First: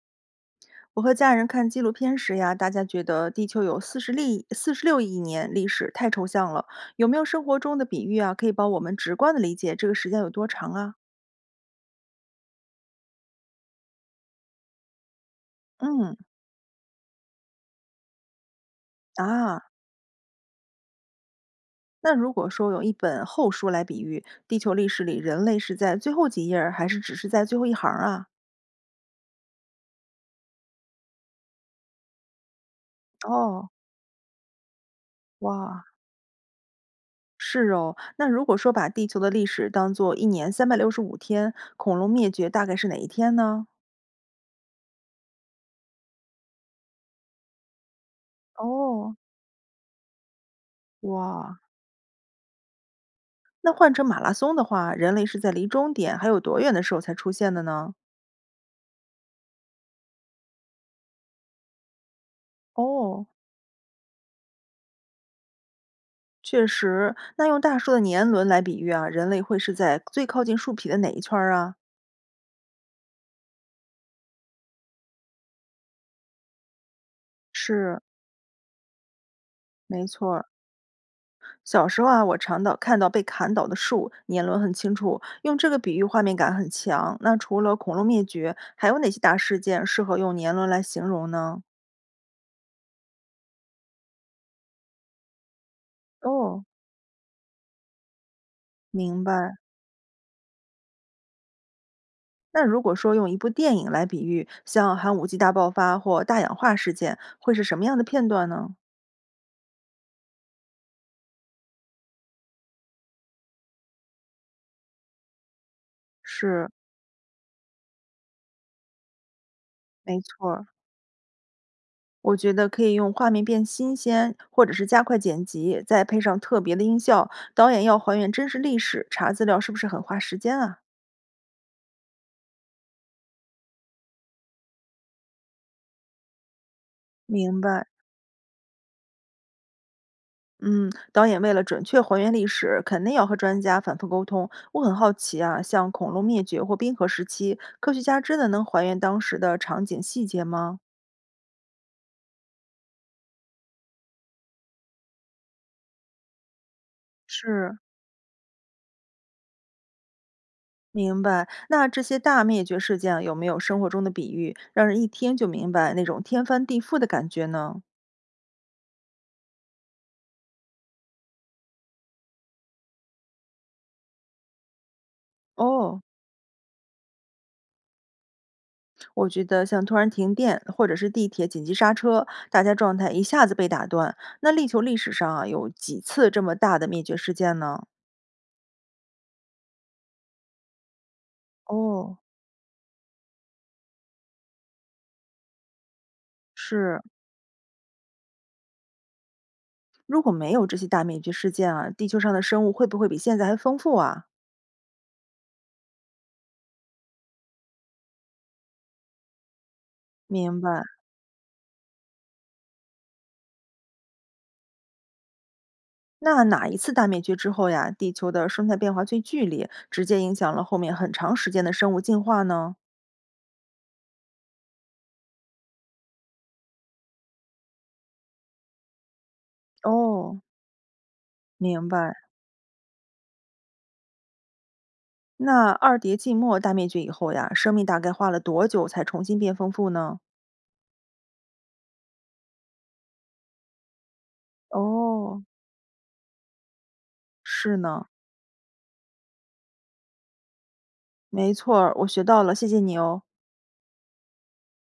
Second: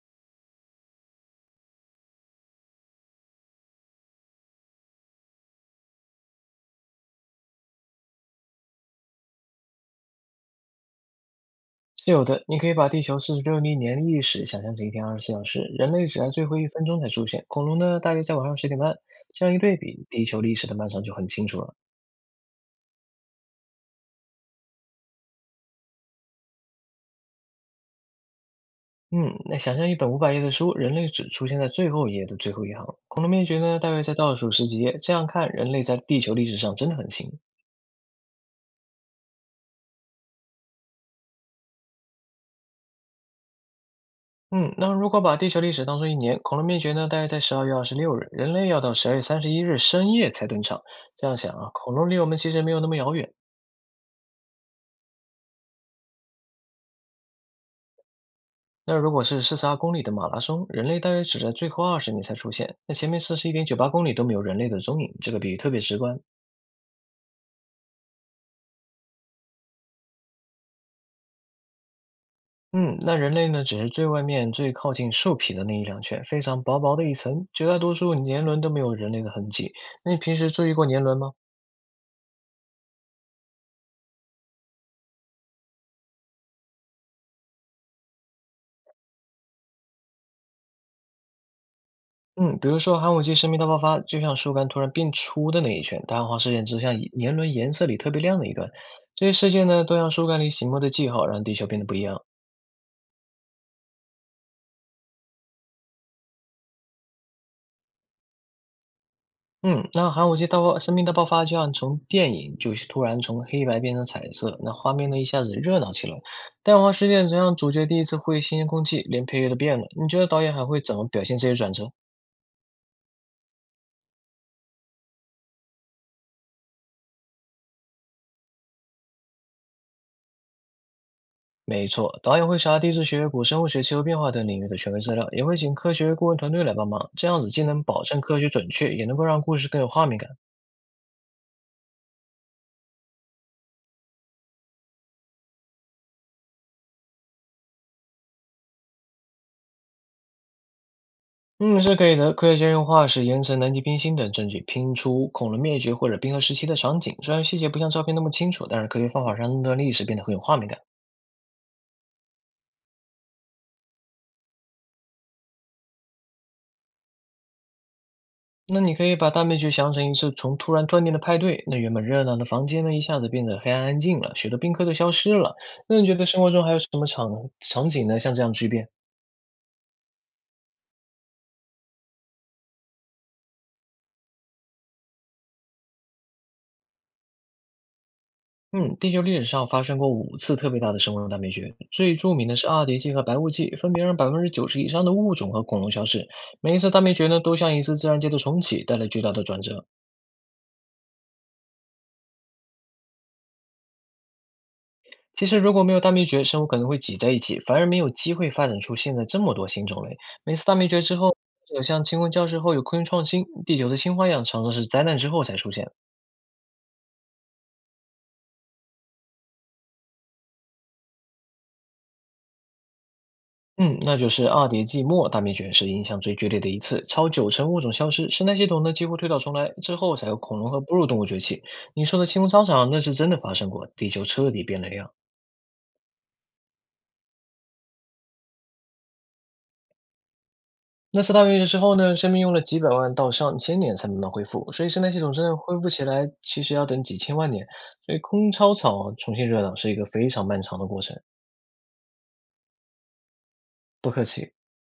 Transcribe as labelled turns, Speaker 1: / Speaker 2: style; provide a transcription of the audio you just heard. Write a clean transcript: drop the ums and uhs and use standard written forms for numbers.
Speaker 1: 我和家人看纪录片时呀，大家觉得地球有40亿、46亿年历史，太抽象了。有没有生活中的比喻啊，可以帮我们直观的理解这个时间有多长啊？
Speaker 2: 是有的，你可以把地球46亿年历史想象成一天24小时，人类
Speaker 1: 嗯，
Speaker 2: 只在最后一分钟才出现，恐龙呢大约在晚上10点半。这样一
Speaker 1: 啊，
Speaker 2: 对比，地球历史的漫长就很清楚了。
Speaker 1: 那如果说有一本厚书来比喻地球历史里人类是在最后几页儿，还是只是在最后一行儿啊？
Speaker 2: 嗯，那想象一本500页的书，人类只出现在最后一页的最后一行，恐龙灭绝
Speaker 1: 哦，
Speaker 2: 呢大约在倒数十几页。这样看，人类
Speaker 1: 哇，
Speaker 2: 在地球历史上真的很新。
Speaker 1: 是哦，那如果说把地球的历史当做一年365天，恐龙灭绝大概是哪一天呢？
Speaker 2: 嗯，那如果把地球历史当做一年，恐龙灭绝呢大约在12月26日，人类要到十
Speaker 1: 哦，
Speaker 2: 二月三十一日深夜才登场。这样想
Speaker 1: 哇，
Speaker 2: 啊，恐龙离我们其实没有那么遥远。
Speaker 1: 那换成马拉松的话，人类是在离终点还有多远的时候才出现的呢？
Speaker 2: 那如果是42公里的马拉松，人类大约只在最后20米才出现，那前面
Speaker 1: 哦，
Speaker 2: 41.98公里都没有人类的踪影，这个比喻特别直观。
Speaker 1: 确实。那用大树的年轮来比喻啊，人类会是在最靠近树皮的哪一圈儿啊？
Speaker 2: 嗯，那人类呢，只是最外面最靠近兽皮的那一两圈，非常薄薄的一层，绝大多
Speaker 1: 是，
Speaker 2: 数年轮都没有人类的痕迹。
Speaker 1: 没
Speaker 2: 那你
Speaker 1: 错
Speaker 2: 平
Speaker 1: 儿。
Speaker 2: 时注意过年轮吗？
Speaker 1: 小时候啊，我常到看到被砍倒的树，年轮很清楚，用这个比喻画面感很强。那除了恐龙灭绝，还有哪些大事件适合用年轮来形容呢？
Speaker 2: 嗯，比如说寒武纪生命大爆发，就像树干突然变粗的那一圈，大汉化事
Speaker 1: 哦，
Speaker 2: 件之像年轮颜色里特别亮的一段，
Speaker 1: 明
Speaker 2: 这些
Speaker 1: 白。
Speaker 2: 事件呢，都像树干里醒目的记号，让地球变得不一样。
Speaker 1: 那如果说用一部电影来比喻，像寒武纪大爆发或大氧化事件，会是什么样的片段呢？
Speaker 2: 嗯，那寒武纪生命大爆发就像从电影就是突然从黑白变成彩色，那画面呢一下子热闹起来。
Speaker 1: 是，
Speaker 2: 蛋黄事件则让主角第一次呼吸新鲜空气，连配乐都变了。你觉
Speaker 1: 没
Speaker 2: 得导
Speaker 1: 错
Speaker 2: 演还
Speaker 1: 儿，
Speaker 2: 会怎么表现这些转折？
Speaker 1: 我觉得可以用画面变新鲜，或者是加快剪辑，再配上特别的音效。导演要还原真实历史，查资料是不是很花时间啊？
Speaker 2: 没错，导演会查地质学、古生物学、气候变化等领域的权威资料，也会请科学顾问团队来帮忙，这样子
Speaker 1: 明
Speaker 2: 既能
Speaker 1: 白。
Speaker 2: 保证科学准确，也能够让故事更有画面感。
Speaker 1: 嗯，导演为了准确还原历史，肯定要和专家反复沟通。我很好奇啊，像恐龙灭绝或冰河时期，科学家真的能还原当时的场景细节吗？
Speaker 2: 嗯，是可以的。科学家用化石、岩层、南极冰芯等证据拼出恐龙灭绝或者冰河时期的场景，虽然细节
Speaker 1: 是，
Speaker 2: 不像照片那么清楚，但是科学方法让那段历史变得很有画面感。
Speaker 1: 明白。那这些大灭绝事件有没有生活中的比喻，让人一听就明白那种天翻地覆的感觉呢？
Speaker 2: 那你可以把大灭绝想成一次从突然断电的派对，那原本热闹的房间呢，一下子变得黑暗安静了，许多宾客都消失了。那
Speaker 1: 哦，
Speaker 2: 你觉得生活中还有什么场景呢？像这样巨变？
Speaker 1: 我觉得像突然停电，或者是地铁紧急刹车，大家状态一下子被打断。那地球历史上啊，有几次这么大的灭绝事件呢？
Speaker 2: 嗯，地球历史上发生过5次特别大的生物大灭绝，最
Speaker 1: 哦，
Speaker 2: 著名的是二叠纪和白垩纪，分别让90%以上的物种和恐龙消失。每一次
Speaker 1: 是。
Speaker 2: 大灭绝呢，都像一次自然界的重启，带来巨大的转折。
Speaker 1: 如果没有这些大灭绝事件啊，地球上的生物会不会比现在还丰富啊？
Speaker 2: 其实如果没有大灭绝，生物可能会挤在一起，反而没有机会发展出现在这么多新种类。每
Speaker 1: 明
Speaker 2: 次大
Speaker 1: 白。
Speaker 2: 灭绝之后，有像清空教室后有科学创新，地球的新花样常常是灾难之后才出现。
Speaker 1: 那哪一次大灭绝之后呀，地球的生态变化最剧烈，直接影响了后面很长时间的生物进化呢？
Speaker 2: 嗯，那就是二叠纪末大灭绝是影响最剧烈的一次，超九成物种消失，生态系统呢几乎推倒重来，之后才有
Speaker 1: 哦，
Speaker 2: 恐龙和哺乳动物崛起。
Speaker 1: 明
Speaker 2: 你
Speaker 1: 白。
Speaker 2: 说的清空操场那是真的发生过，地球彻底变了样。
Speaker 1: 那二叠纪末大灭绝以后呀，生命大概花了多久才重新变丰富呢？
Speaker 2: 那次大灭绝之后呢，生命用了几百万到上千年才慢慢恢复，所以生态系统
Speaker 1: 哦，
Speaker 2: 真正恢复起来，其实要等几千万年。
Speaker 1: 是呢，
Speaker 2: 所以空操场重新热闹是一个非常漫长的过程。
Speaker 1: 没错儿我学到了，谢谢你哦。
Speaker 2: 不客气。